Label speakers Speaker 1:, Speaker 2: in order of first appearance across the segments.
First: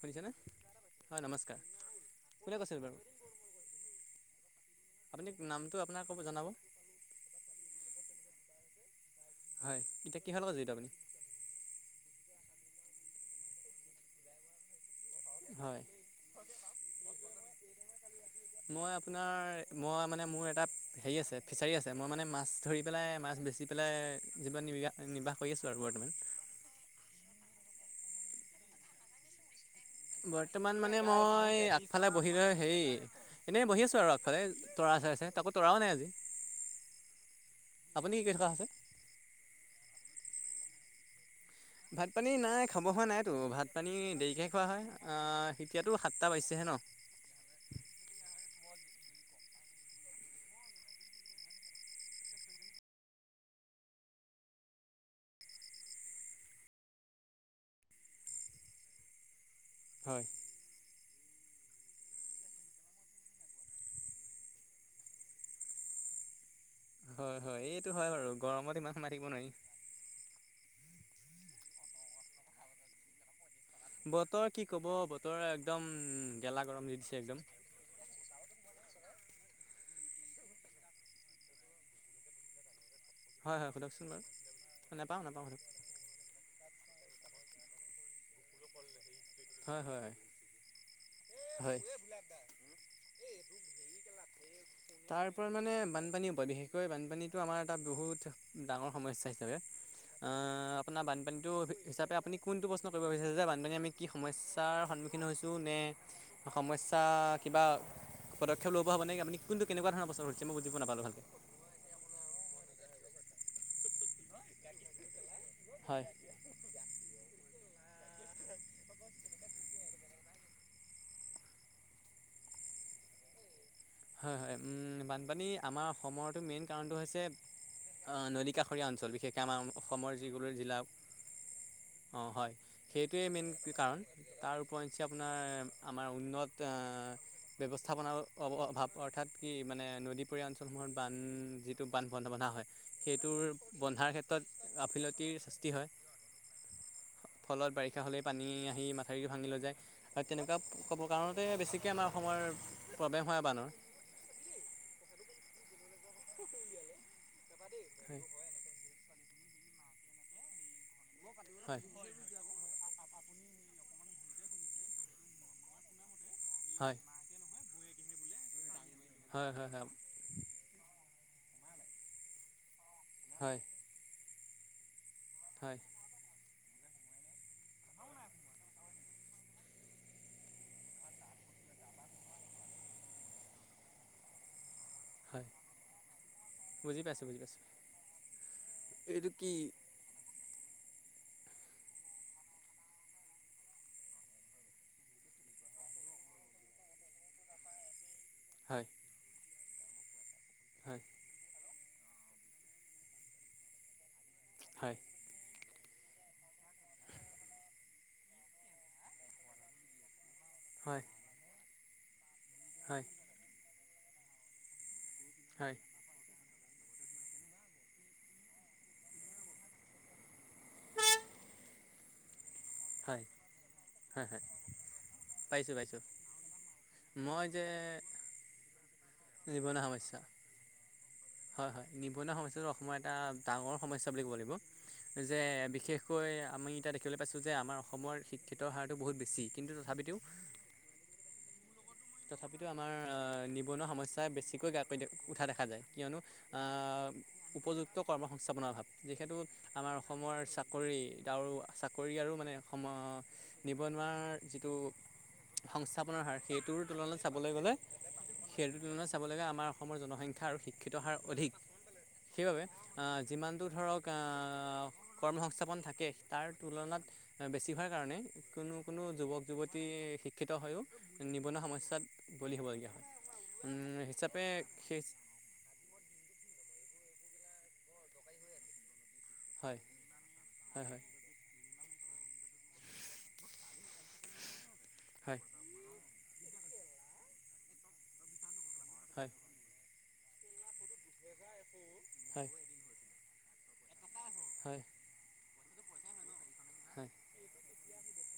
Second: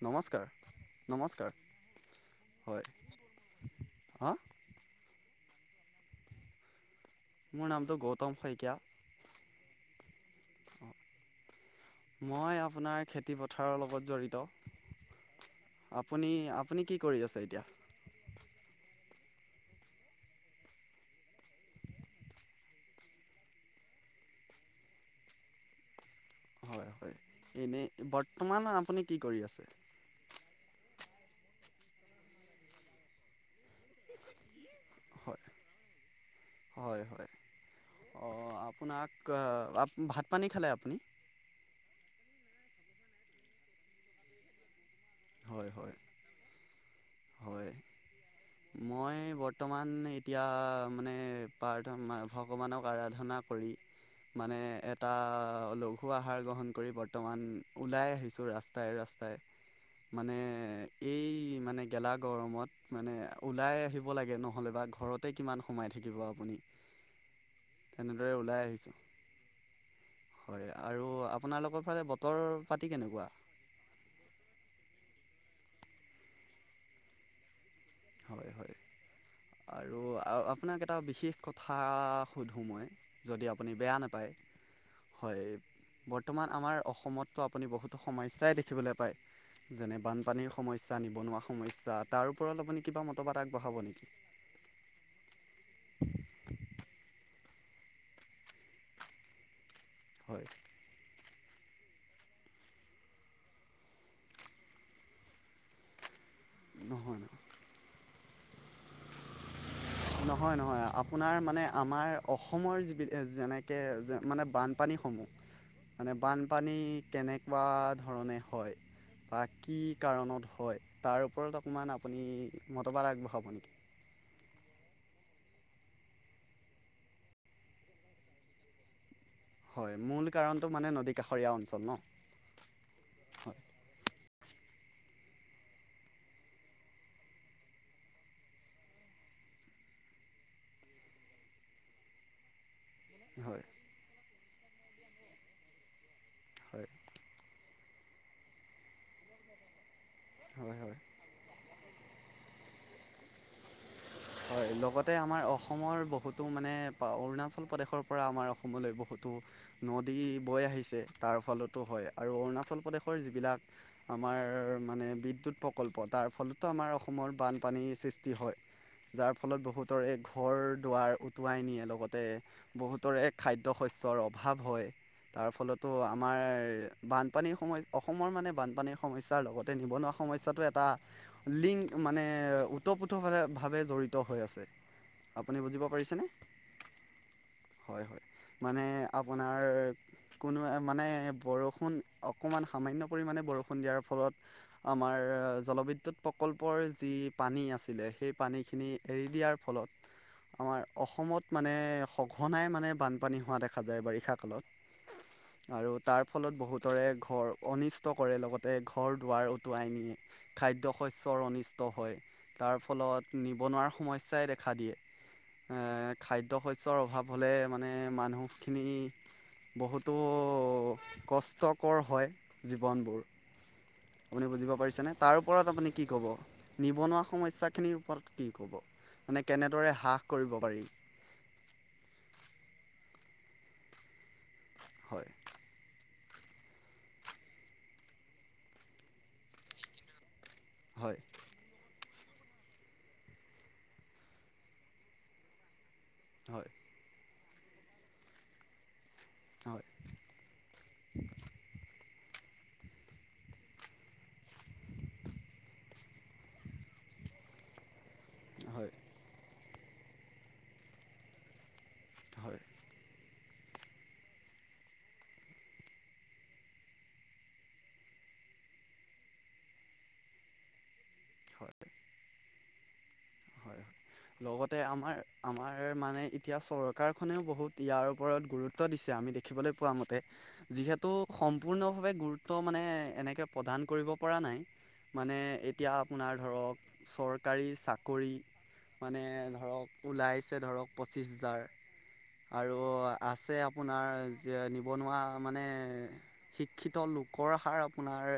Speaker 1: শুনিছেনে
Speaker 2: নমস্কাৰ, নমস্কাৰ
Speaker 1: কোনে কৈছিল
Speaker 2: হয়।
Speaker 1: বাৰু
Speaker 2: হা।
Speaker 1: আপুনি নামটো আপোনাক ক' জনাব।
Speaker 2: মোৰ নামটো গৌতম শইকীয়া।
Speaker 1: হয় এতিয়া কিহৰ লগত জৰিত আপুনি?
Speaker 2: মই আপোনাৰ খেতি পথাৰৰ লগত জড়িত।
Speaker 1: হয়
Speaker 2: আপুনি, আপুনি কি কৰি আছে এতিয়া।
Speaker 1: মই আপোনাৰ মই মানে মোৰ এটা হেৰি আছে ফিছাৰী আছে মই মানে, মাছ ধৰি পেলাই মাছ বেচি পেলাই। নিৰ্বাহ কৰি আছো আৰু বৰ্তমান।
Speaker 2: হয় হয় এনেই বৰ্তমান আপুনি কি কৰি আছে?
Speaker 1: বৰ্তমান মানে মই আগফালে বহি লৈ হেৰি এনে বহি আছো আৰু আগফালে তৰা। আছে, আছে
Speaker 2: হয়
Speaker 1: তাকো তৰা নাই আজি।
Speaker 2: হয়, হয়
Speaker 1: আপুনি কি
Speaker 2: অ
Speaker 1: কৰি থকা হৈছে
Speaker 2: আপোনাক ভ ভাত পানী খালে আপুনি?
Speaker 1: ভাত পানী নাই খাব হোৱা নাইতো ভাত পানী দেৰিকহে খোৱা হয়। অ
Speaker 2: হয়
Speaker 1: এতিয়াতো
Speaker 2: হয়
Speaker 1: সাতটা বাইিছেহে ন।
Speaker 2: হয় মই বৰ্তমান এতিয়া মানে প্ৰাৰ্থ ভগৱানক আৰাধনা কৰি মানে এটা লঘু আহাৰ গ্ৰহণ কৰি বৰ্তমান ওলাই আহিছো ৰাস্তাই, ৰাস্তাই।
Speaker 1: হয়
Speaker 2: মানে এই, মানে গেলা গৰমত মানে ওলাই আহিব লাগে নহ'লে বা ঘৰতে কিমান সোমাই থাকিব আপুনি।
Speaker 1: হয়, হয় এইটো হয়
Speaker 2: তেনেদৰে
Speaker 1: বাৰু
Speaker 2: ওলাই
Speaker 1: গৰমত
Speaker 2: আহিছোঁ
Speaker 1: ইমান সোমাই থাকিব‌ নোৱাৰি।
Speaker 2: হয় আৰু আপোনালোকৰ ফালে বতৰ পাতি কেনেকুৱা?
Speaker 1: বতৰ কি কব বতৰ একদম গেলা গৰম দি দিছে একদম।
Speaker 2: হয় হয়
Speaker 1: [inaudible]
Speaker 2: আৰু আপোনাক এটা বিশেষ কথা, সুধোঁ মই। যদি
Speaker 1: হয়
Speaker 2: আপুনি
Speaker 1: হয়
Speaker 2: বেয়া
Speaker 1: সোধকচোন
Speaker 2: নাপায়
Speaker 1: বাৰু নাপাওঁ
Speaker 2: হয়
Speaker 1: নাপাওঁ সোধক
Speaker 2: বৰ্তমান আমাৰ অসমততো আপুনি বহুতো সমস্যাই দেখিবলৈ পায়
Speaker 1: হয়
Speaker 2: যেনে
Speaker 1: হয়
Speaker 2: বানপানীৰ সমস্যা নিবনুৱা
Speaker 1: হয়
Speaker 2: সমস্যা তাৰ ওপৰত আপুনি কিবা মতবাদ আগবঢ়াব নেকি
Speaker 1: তাৰ পৰা মানে বানপানীও বিশেষক বানপানীটো আমাৰ এটা বহুত ডাঙৰ সমস্যা হিচাপে
Speaker 2: হয়
Speaker 1: আপোনাৰ বানপানী হিচাপে আপুনি কোনটো প্ৰশ্ন কৰিব বিচাৰে যে বানপানী আমি কি সমস্যাৰ সন্মুখীন হৈছোঁ নে সমস্যা
Speaker 2: নহয়
Speaker 1: কিবা, পদক্ষেপ লব হব নে আপুনি কোনটো কেনেকা ধৰণৰ প্ৰশ্ন সুধিছে মই
Speaker 2: নহয়
Speaker 1: বুজি পোৱা
Speaker 2: নহয়
Speaker 1: নাপালোঁ ভালকৈ
Speaker 2: আপোনাৰ মানে আমাৰ অসমৰ যি, যেনেকে যে মানে বানপানীসমূহ।
Speaker 1: হয়
Speaker 2: মানে বানপানী কেনেকুৱা ধৰণে হয়! বা কি কাৰণত হয় তাৰ ওপৰত অকমান আপুনি মতবাদ আগবঢ়াব নেকি?
Speaker 1: হয় হয় বানপানী আমাৰ অসমৰতো মেইন কাৰণটো হৈছে, অ নদী কাষৰীয়া অঞ্চল বিশেষ কে আমাৰ
Speaker 2: হয়
Speaker 1: অসমৰ
Speaker 2: মূল
Speaker 1: যিকো
Speaker 2: কাৰণটো
Speaker 1: জিলা
Speaker 2: মানে নদী কাষৰীয়া অঞ্চল ন
Speaker 1: অঁ হয় সেইটোৱেই মেইন
Speaker 2: হয়
Speaker 1: কাৰণ তাৰ ওপৰ‌ইঞ্চি আপোনাৰ আমাৰ উন্নত ব্যৱস্থাপনাৰ অ অভাৱ অৰ্থাৎ কি মানে নদীপৰীয়া অঞ্চলসমূহত বান যিটো বান বন্ধা বন্ধা হয় সেইটোৰ
Speaker 2: হয়
Speaker 1: বন্ধাৰ ক্ষেত্ৰত গাফিলতিৰ সৃষ্টি হয়।
Speaker 2: হয়
Speaker 1: ফলত বাৰিষা হ'লেই পানী আহি মাথাউৰিটো ভাঙি লৈ যায়। আৰু তেনেকুৱা
Speaker 2: হয় হয়
Speaker 1: ক'ব কাৰণতে বেছিকৈ আমাৰ অসমৰ আ প্ৰব্লেম হয় বানৰ
Speaker 2: হয় লগতে আমাৰ অসমৰ বহুতো মানে অৰুণাচল প্ৰদেশৰ পৰা আমাৰ অসমলৈ বহুতো নদী বৈ আহিছে তাৰ ফলতো হয় আৰু অৰুণাচল প্ৰদেশ যিবিলাক আমাৰ মানে বিদ্যুৎ প্ৰকল্প তাৰ ফলতো আমাৰ
Speaker 1: হয়
Speaker 2: অসমৰ বান পানীৰ সৃষ্টি হয় যাৰ
Speaker 1: হয়
Speaker 2: ফলত
Speaker 1: হয় হয়
Speaker 2: বহুতৰে ঘৰ দুৱাৰ উটুৱাই নিয়ে লগতে বহুতৰে
Speaker 1: হয় হয়
Speaker 2: খাদ্য শস্যৰ অভাৱ হয়। তাৰ
Speaker 1: হয়
Speaker 2: ফলতো আমাৰ বানপানী সম অসমৰ মানে বানপানীৰ সমস্যাৰ লগতে নিবনুৱা সমস্যাটো এটা লিং মানে ওতঃ-প্ৰোতঃ ভাৱে জড়িত হৈ আছে।
Speaker 1: হয়
Speaker 2: আপুনি বুজিব পাৰিছেনে?
Speaker 1: বুজি পাইছোঁ বুজি পাইছোঁ
Speaker 2: হয় হয় মানে
Speaker 1: এইটো কি
Speaker 2: আপোনাৰ কোনো মানে বৰষুণ অকণমান সামান্য পৰিমাণে বৰষুণ দিয়াৰ ফলত আমাৰ জলবিদ্যুৎ প্ৰকল্পৰ যি পানী আছিলে,
Speaker 1: হয়
Speaker 2: পানীখিনি এৰি দিয়াৰ ফলত আমাৰ
Speaker 1: হয়
Speaker 2: অসমত মানে সঘনাই মানে বানপানী হোৱা দেখা যায় বাৰিষা কালত।
Speaker 1: হয়
Speaker 2: আৰু তাৰ ফলত বহুতৰে ঘৰ অনিষ্ট কৰে লগতে ঘৰ দুৱাৰ উটুৱাই নিয়ে। খাদ্য
Speaker 1: হয়
Speaker 2: শস্যৰ অনিষ্ট হয়, তাৰ
Speaker 1: হয়
Speaker 2: ফলত নিবনুৱাৰ সমস্যাই দেখা
Speaker 1: হয় হয়
Speaker 2: দিয়ে। খাদ্য শস্যৰ অভাৱ হ'লে মানে মানুহখিনি, বহুতো কষ্টকৰ হয় জীৱনবোৰ।
Speaker 1: হয় হয়
Speaker 2: আপুনি বুজিব পাৰিছেনে? তাৰ ওপৰত
Speaker 1: পাইছোঁ
Speaker 2: আপুনি
Speaker 1: পাইছোঁ
Speaker 2: কি ক'ব? নিবনুৱা
Speaker 1: মই যে
Speaker 2: সমস্যা খিনিৰ ওপৰত কি ক'ব? মানে
Speaker 1: নিবনুৱা
Speaker 2: কেনেদৰে
Speaker 1: সমস্যা
Speaker 2: হ্ৰাস কৰিব পাৰি?
Speaker 1: হয় হয় নিবনুৱা সমস্যাটো অসমৰ এটা ডাঙৰ সমস্যা বুলি ক'ব লাগিব।
Speaker 2: হয়
Speaker 1: যে বিশেষ বিশেষকৈ আমি এতিয়া দেখিবলৈ পাইছোঁ যে আমাৰ অসমৰ শিক্ষিতৰ হাৰটো বহুত বেছি কিন্তু তথাপিতো
Speaker 2: হয়
Speaker 1: তথাপিতো আমাৰ আহ নিবনুৱা সমস্যা বেছিকৈ গ্ৰাহ কদ্য উঠা দেখা যায়। কিয়নো
Speaker 2: হয়
Speaker 1: আহ উপযুক্ত কৰ্ম সংস্থাপনৰ অভাৱ। যিহেতু
Speaker 2: হয়
Speaker 1: আমাৰ অসমৰ চাকৰি আৰু চ কৰি আৰু মানে সম নিবনুৱাৰ যিটো সংস্থাপনৰ হাৰ সেইটোৰ তুলনাত চাবলৈ গ'লে সেইটোৰ
Speaker 2: হয়
Speaker 1: তুলনাত চাবলৈ গে আমাৰ অসমৰ জনসংখ্যা আৰু শিক্ষিত হাৰ অধিক। সেইবাবে
Speaker 2: হয়
Speaker 1: যিমানটো ধৰক কৰ্মসংস্থাপন থাকে তাৰ তুলনাত বেছি হোৱাৰ কাৰণে, কোনো কোনো যুৱক যুৱতী শিক্ষিত হৈয়ও নিৱনোৱা
Speaker 2: হয়
Speaker 1: সমস্যাত বলি হ'বলগীয়া হয়।
Speaker 2: হয়
Speaker 1: হিচাপে
Speaker 2: লগতে
Speaker 1: সেই
Speaker 2: আমাৰ আমাৰ মানে এতিয়া চৰকাৰখনেও বহুত ইয়াৰ ওপৰত গুৰুত্ব দিছে। আমি দেখিবলৈ
Speaker 1: হয়
Speaker 2: পোৱা মতে
Speaker 1: হয়
Speaker 2: যিহেতু সম সম্পূৰ্ণভাৱে গুৰুত্ব মানে এনেকৈ প্ৰদান কৰিব পৰা নাই। মানে
Speaker 1: হয় হয়
Speaker 2: এতিয়া আপোনাৰ ধৰক চৰকাৰী চাকৰি, মানে
Speaker 1: হয়
Speaker 2: ধৰক ওলাইছে ধৰক পঁচিছ হাজাৰ
Speaker 1: হয়
Speaker 2: আৰু আছে আপোনাৰ যে
Speaker 1: হয় হয় হয় হয় হয় হয় হয় হয়
Speaker 2: নিবনুৱা মানে শিক্ষিত লোকৰ হাৰ আপোনাৰ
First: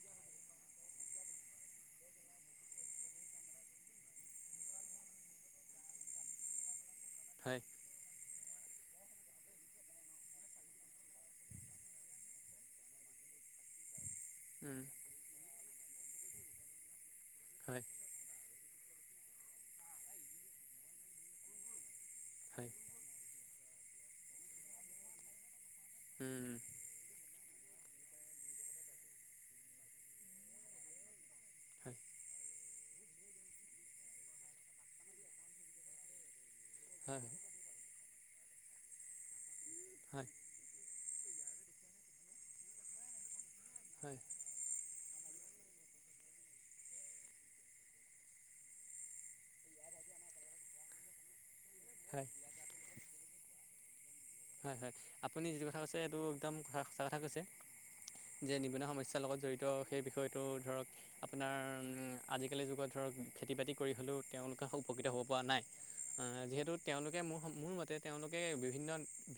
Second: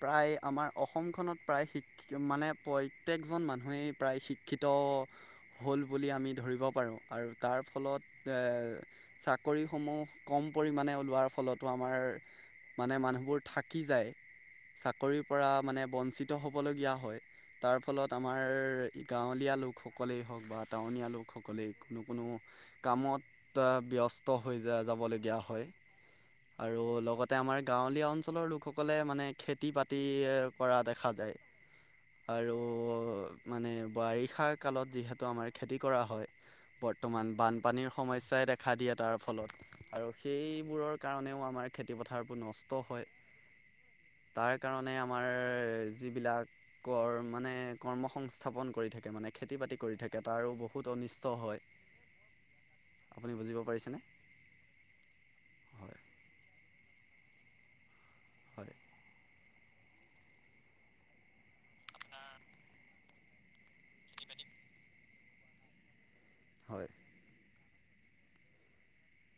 Speaker 2: প্ৰায় আমাৰ অসমখনত প্ৰায় শিক মানে প্ৰত্যেকজন মানুহেই প্ৰায় শিক্ষিত হ'ল বুলি আমি ধৰিব পাৰোঁ আৰু তাৰ
Speaker 1: হয়
Speaker 2: ফলত চাকৰি সমূহ কম পৰিমানে ওলোৱাৰ ফলতো আমাৰ মানে মানুহবোৰ থাকি যায় চাকৰিৰ পৰা মানে বঞ্চিত হ'বলগীয়া হয় তাৰ ফলত আমাৰ। গাঁৱলীয়া লোকসকলেই হওক বা টাউনীয়া লোকসকলেই কোনো কোনো কামত ব্যস্ত হৈ যাবলগীয়া হয় আৰু লগতে আমাৰ গাঁৱলীয়া অঞ্চলৰ লোকসকলে মানে খেতি বাতি কৰা দেখা যায়। আৰু মানে বাৰিষা কালত যিহেতু আমাৰ খেতি কৰা হয় বৰ্তমান বানপানীৰ সমস্যাই দেখা দিয়ে তাৰ ফলত আৰু সেইবোৰৰ কাৰণেও আমাৰ খেতিপথাৰবোৰ নষ্ট হয়
Speaker 1: হয় হয়
Speaker 2: তাৰ কাৰণে আমাৰ আমাৰ যিবিলাক ক মানে কৰ্ম সংস্থাপন কৰি থাকে মানে। খেতি বাতি কৰি থাকে তাৰো বহুত অনিষ্ট হয়
Speaker 1: হয়
Speaker 2: আপুনি বুজিব পাৰিছেনে
Speaker 1: হয় হয় আপুনি যিটো কথা কৈছে
Speaker 2: হয়
Speaker 1: এইটো একদম সঁচা কথা কৈছে যে
Speaker 2: হয়
Speaker 1: নিবনুৱা সমস্যাৰ লগত জড়িত সেই বিষয়টো ধৰক আপোনাৰ আজিকালি যুগত ধৰক খেতি বাতি কৰি হ'লেও তেওঁলোকে উপকৃত হ'ব পৰা নাই যিহেতু
Speaker 2: হয়
Speaker 1: তেওঁলোকে মোৰ মোৰ মতে তেওঁলোকে বিভিন্ন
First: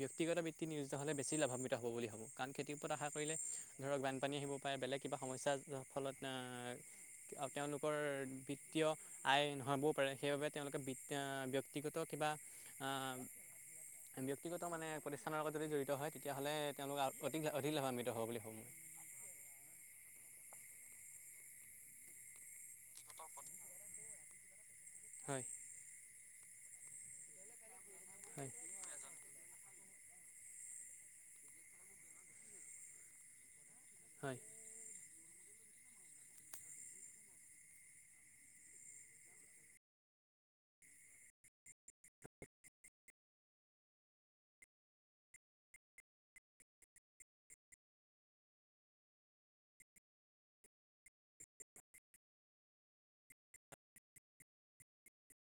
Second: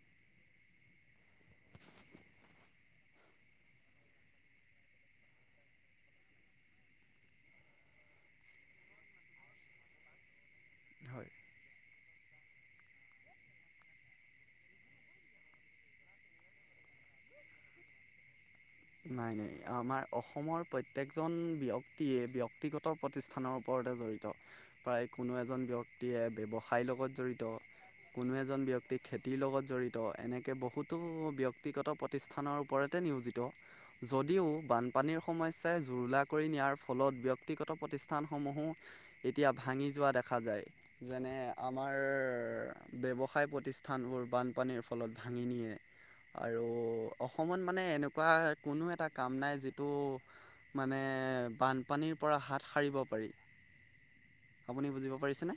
Speaker 1: ব্যক্তিগত বৃত্ত নিয়োজিত হ'লে বেছি লাভান্বিত' বুলি ভাবোঁ কাৰণ খেতিৰ উপৰত আশা কৰিলে আৰু বানপানী আহিব পাৰে বেলেগ কিবা কিবা সমস্যা ফলত আহ। তেওঁলোকৰ বিত্তীয় আয় নহবও পাৰে সেইবাবে তেওঁলোকে বি
Speaker 2: হয়
Speaker 1: ব্যক্তিগত বা ব্যক্তিগত মানে প্ৰতিষ্ঠানৰ লগত যদি জড়িত হয় তেতিয়াহ'লে তেওঁলোক অধিক অধিক লাভান্বিত হ'ব বুলি ভাবো
Speaker 2: নাই নাই আমাৰ অসমৰ প্ৰত্যেকজন ব্যক্তিয়ে ব্যক্তিগত প্ৰতিষ্ঠানৰ ওপৰত লগ জড়িত প্ৰায় কোনো
Speaker 1: হয়
Speaker 2: এজন ব্যক্তিয়ে ব্যৱসায়ৰ লগত জড়িত কোনো
Speaker 1: হয়
Speaker 2: এজন ব্যক্তিক খেতিৰ লগত জড়িত এনেকৈ বহুতো ব্যক্তিগত প্ৰতিষ্ঠানৰ ওপৰতে নিয়োজিত।
Speaker 1: হয়
Speaker 2: যদিও বানপানীৰ সমস্যা। জুৰুলা কৰি নিয়াৰ ফলত ব্যক্তিগত প্ৰতিষ্ঠান সমূহো এতিয়া ভাঙি যোৱা দেখা যায় যেনে আমাৰ ব্যৱসায় প্ৰতিষ্ঠানবোৰ বানপানীৰ ফলত ভাঙি নিয়ে আৰু অসমত মানে এনেকুৱা কোনো এটা কাম নাই যিটো মানে বানপানীৰ পৰা হাত সাৰিব পাৰি আপুনি বুজিব পাৰিছেনে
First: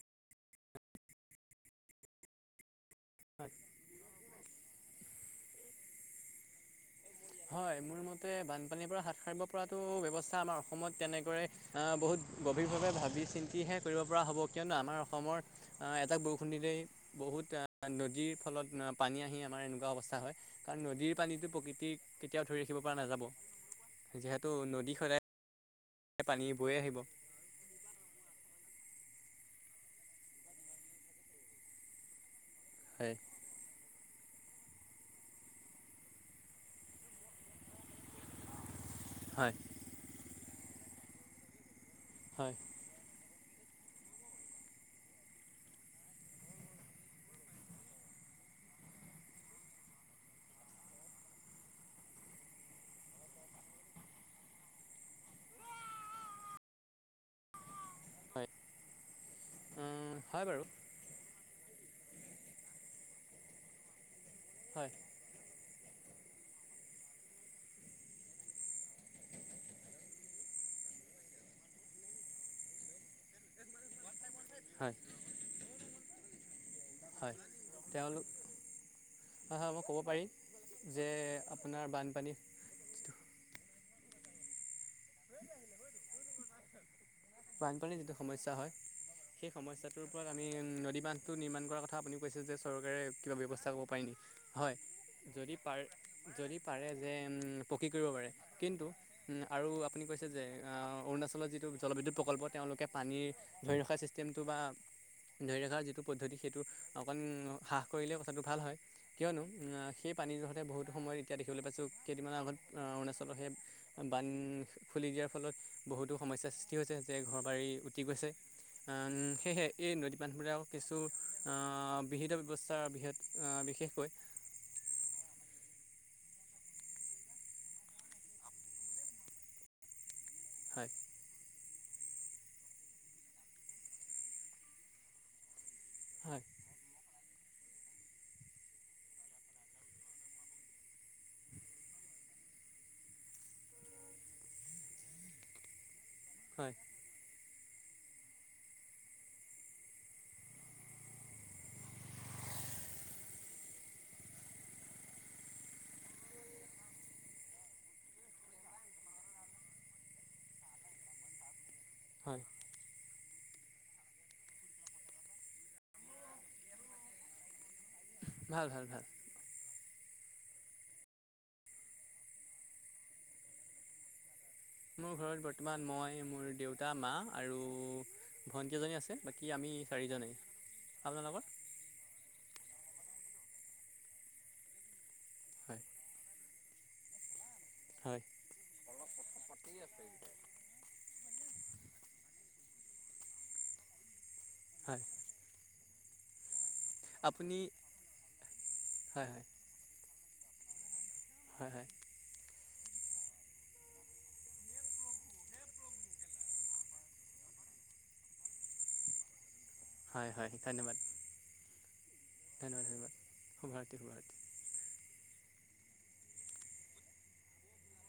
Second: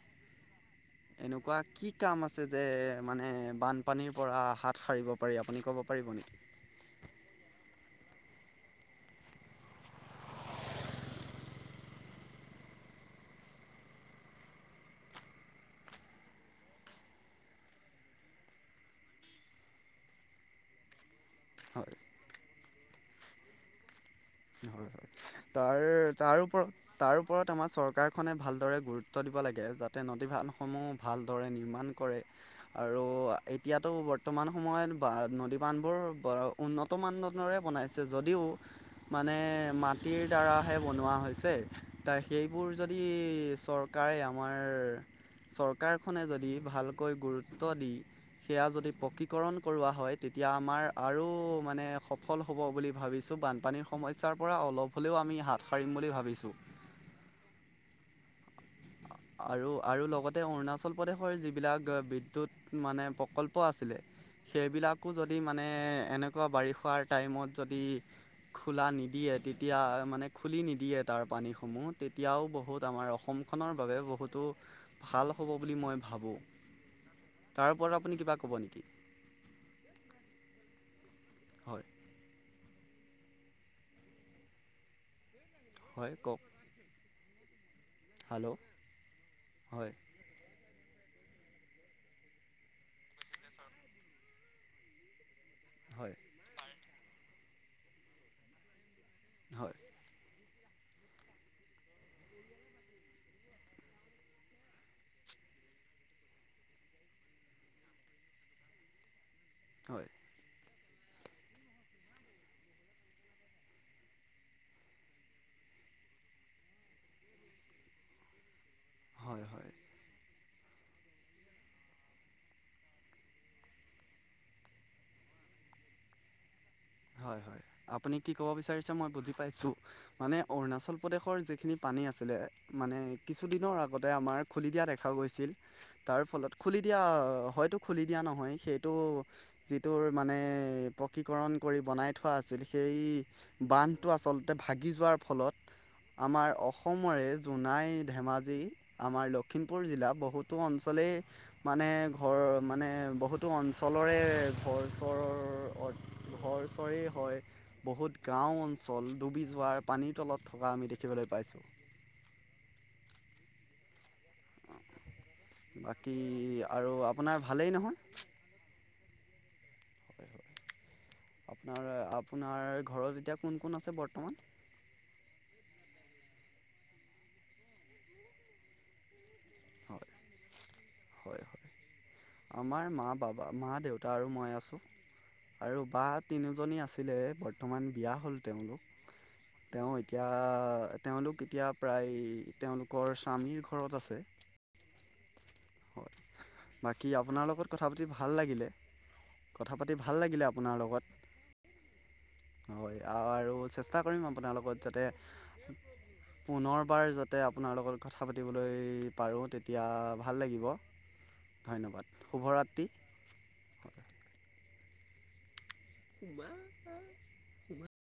Speaker 2: এনেকুৱা কি কাম আছে যে মানে
Speaker 1: হয়
Speaker 2: বানপানীৰ পৰা হাত সাৰিব পাৰি আপুনি ক'ব পাৰিব নেকি
Speaker 1: হয় মোৰ মতে বানপানীৰ পৰা হাত সাৰিব পৰাতো ব্যৱস্থা আমাৰ অসমত তেনেকৰে আহ বহুত। অভিকভাৱে ভাবি চিন্তিহে কৰিব পৰা হ'ব কিয়নো আমাৰ অসমৰ এটা বৰষুণৰেই বহুত। নদীৰ ফলত পানী আহি আমাৰ এনেকুৱা অৱস্থা হয় কাৰণ নদীৰ। পানীটো প্ৰকৃতি
Speaker 2: হয়
Speaker 1: কেতিয়াও ধৰি ৰাখিব পৰা নাযাব যিহেতু
Speaker 2: হয়
Speaker 1: নদী সদায়।
Speaker 2: তাৰ তাৰ
Speaker 1: পানী
Speaker 2: ওপৰত
Speaker 1: বৈ আহিব
Speaker 2: তাৰ ওপৰত আমাৰ চৰকাৰখনে ভালদৰে। গুৰুত্ব দিব লাগে যাতে নদী ভানসমূহ ভালদৰে নিৰ্মাণ কৰে। আৰু
Speaker 1: হয়
Speaker 2: এতিয়াতো বৰ্ত- বৰ্তমান সময়ত বা নদী বান্ধবোৰ উন্নত মানৰে বনাইছে যদিও। মানে
Speaker 1: হয়
Speaker 2: মাটিৰ দ্বাৰাহে বনোৱা হৈছে তাৰ
Speaker 1: হয়
Speaker 2: সেইবোৰ যদি। চৰকাৰে আমাৰ চৰকাৰখনে যদি ভালকৈ গুৰুত্ব দি। সেয়া যদি পকীকৰণ কৰোৱা হয় তেতিয়া আমাৰ আৰু মানে সফল হ'ব বুলি ভাবিছোঁ। বানপানী সমস্যাৰ পৰা অলপ হ'লেও আমি হাত সাৰিম বুলি ভাবিছোঁ।
Speaker 1: হয়
Speaker 2: আৰু আৰু লগতে
Speaker 1: হয় বাৰু
Speaker 2: অৰুণাচল প্ৰদেশৰ যি। বিলাগ বিদ্যুৎ মানে প্ৰকল্প আছিলে।
Speaker 1: হয়
Speaker 2: সেইবিলাকো যদি মানে। মানে এনেকুৱা বাৰিষাৰ টাইমত যদি। খোলা নিদিয়ে তেতিয়া মানে খুলি নিদিয়ে তাৰ পানীসমূহ, তেতিয়াও বহুত আমাৰ অসমখনৰ। সটো
Speaker 1: হয়
Speaker 2: ভাল হ'ব বুলি মই ভাবোঁ।
Speaker 1: হয়
Speaker 2: তাৰ ওপৰত আপুনি
Speaker 1: তেওঁলোক
Speaker 2: কিবা ক'ব নেকি?
Speaker 1: হয় হয় মই ক'ব পাৰিম যে
Speaker 2: হয়
Speaker 1: আপোনাৰ বানপানী। যিটো
Speaker 2: হয় কওক।
Speaker 1: বানপানীৰ যিটো সমস্যা
Speaker 2: হেল্ল'
Speaker 1: হয়। সেই
Speaker 2: হয়
Speaker 1: সমস্যাটোৰ ওপৰত আমি নদী। বান্ধ টো নিৰ্মাণ কৰা কথা আপুনি কৈছে যে, চৰকাৰে কিবা ব্যৱস্থা পাৰে নেকি? হয় যদি। পাৰ
Speaker 2: হয়
Speaker 1: যদি পাৰে যে পকী কৰিব পাৰে, কিন্তু। উম আৰু
Speaker 2: হয়
Speaker 1: আপুনি কৈছে যে আহ অৰুণাচলৰ যিটো জলবিদ্যুৎ। প্ৰকল্প তেওঁলোকে পানীৰ ধৰি ৰখা চিষ্টেমটো বা। ধৰি ৰখা যিটো পদ্ধতি সেইটো অকণ হ্ৰাস কৰিলে কথাটো ভাল হয়। কিয়নো
Speaker 2: হয়
Speaker 1: সেই পানীযোৰহতে বহুত। সময়ত এতিয়া দেখিবলৈ পাইছোঁ। কেইদিনমানৰ আগত অৰুণাচলৰ সেই বান্ধ খুলি দিয়াৰ ফলত। বহুতো সমস্যাৰ সৃষ্টি হৈছে যে, ঘৰ বাৰী উটি গৈছে। আন
Speaker 2: হয়
Speaker 1: সেয়েহে
Speaker 2: হয়
Speaker 1: এই নদী বান্ধবোৰে আও। কিছু অ বিহিত ব্যৱস্থাৰ বৃহৎ বিশেষকৈ।
Speaker 2: হয় হয়। আপুনি কি ক'ব বিচাৰিছে মই বুজি পাইছো। মানে
Speaker 1: হয়
Speaker 2: অৰুণাচল প্ৰদেশৰ যিখিনি। পানী আছিলে মানে কিছুদিনৰ আগতে আমাৰ খুলি দিয়া দেখাও গৈছিল। তাৰ
Speaker 1: হয়
Speaker 2: ফলত খুলি দিয়া হয়তো খুলি দিয়া নহয়, সেইটো যিটোৰ মানে। পকীকৰণ। কৰি বনাই থোৱা আছিল। সেই বান্ধটো আচলতে ভাগি যোৱাৰ ফলত। আমাৰ
Speaker 1: হয়
Speaker 2: অসমৰে। জোনাই, ধেমাজি আমাৰ লখিমপুৰ জিলা বহুতো অঞ্চলেই মানে ঘৰ। মানে বহুতো অঞ্চলৰে ঘৰ চৰ অৰ। ঘৰ চৰেই হয়। বহুত গাঁও অঞ্চল ডুবি যোৱাৰ পানীৰ তলত থকা আমি দেখিবলৈ পাইছোঁ।
Speaker 1: হয়।
Speaker 2: বাকী আৰু আপোনাৰ ভালেই নহয়?
Speaker 1: ভাল ভাল ভাল।
Speaker 2: হয় হয়। আপোনাৰ আপোনাৰ ঘৰত এতিয়া কোন কোন আছে বৰ্তমান?
Speaker 1: মোৰ ঘৰত বৰ্তমান মই মোৰ দেউতা, মা আৰু ভন্টি এজনী আছে। বাকী আমি
Speaker 2: হয়
Speaker 1: চাৰিজনেই।
Speaker 2: হয়
Speaker 1: আপোনালোকৰ?
Speaker 2: হয় আমাৰ মা বাবা, মা দেউতা আৰু মই আছো। আৰু
Speaker 1: হয়
Speaker 2: বা তিনিও। জনি আছিলে বৰ্তমান বিয়া
Speaker 1: হয়
Speaker 2: হল তেওঁলোক। তেওঁ এতিয়া তেওঁলোক। এতিয়া প্ৰায় তেওঁলোকৰ স্বামীৰ ঘৰত আছে।
Speaker 1: হয়।
Speaker 2: হয় বাকী আপোনাৰ
Speaker 1: আপুনি
Speaker 2: লগত কথা পাতি ভাল লাগিলে।
Speaker 1: হয়
Speaker 2: কথা পাতি ভাল লাগিলে আপোনাৰ লগত।
Speaker 1: হয় হয়
Speaker 2: আৰু চেষ্টা কৰিম আপোনাৰ লগত যাতে। পুনৰবাৰ যাতে আপোনাৰ লগত কথা পাতিবলৈ পাৰো। তেতি য়া
Speaker 1: হয়
Speaker 2: ভাল
Speaker 1: হয় হয়
Speaker 2: লাগিব।
Speaker 1: ধন্যবাদ
Speaker 2: ধন্যবাদ। [unintelligible]
Speaker 1: [inaudible]
Speaker 2: [unintelligible] [inaudible]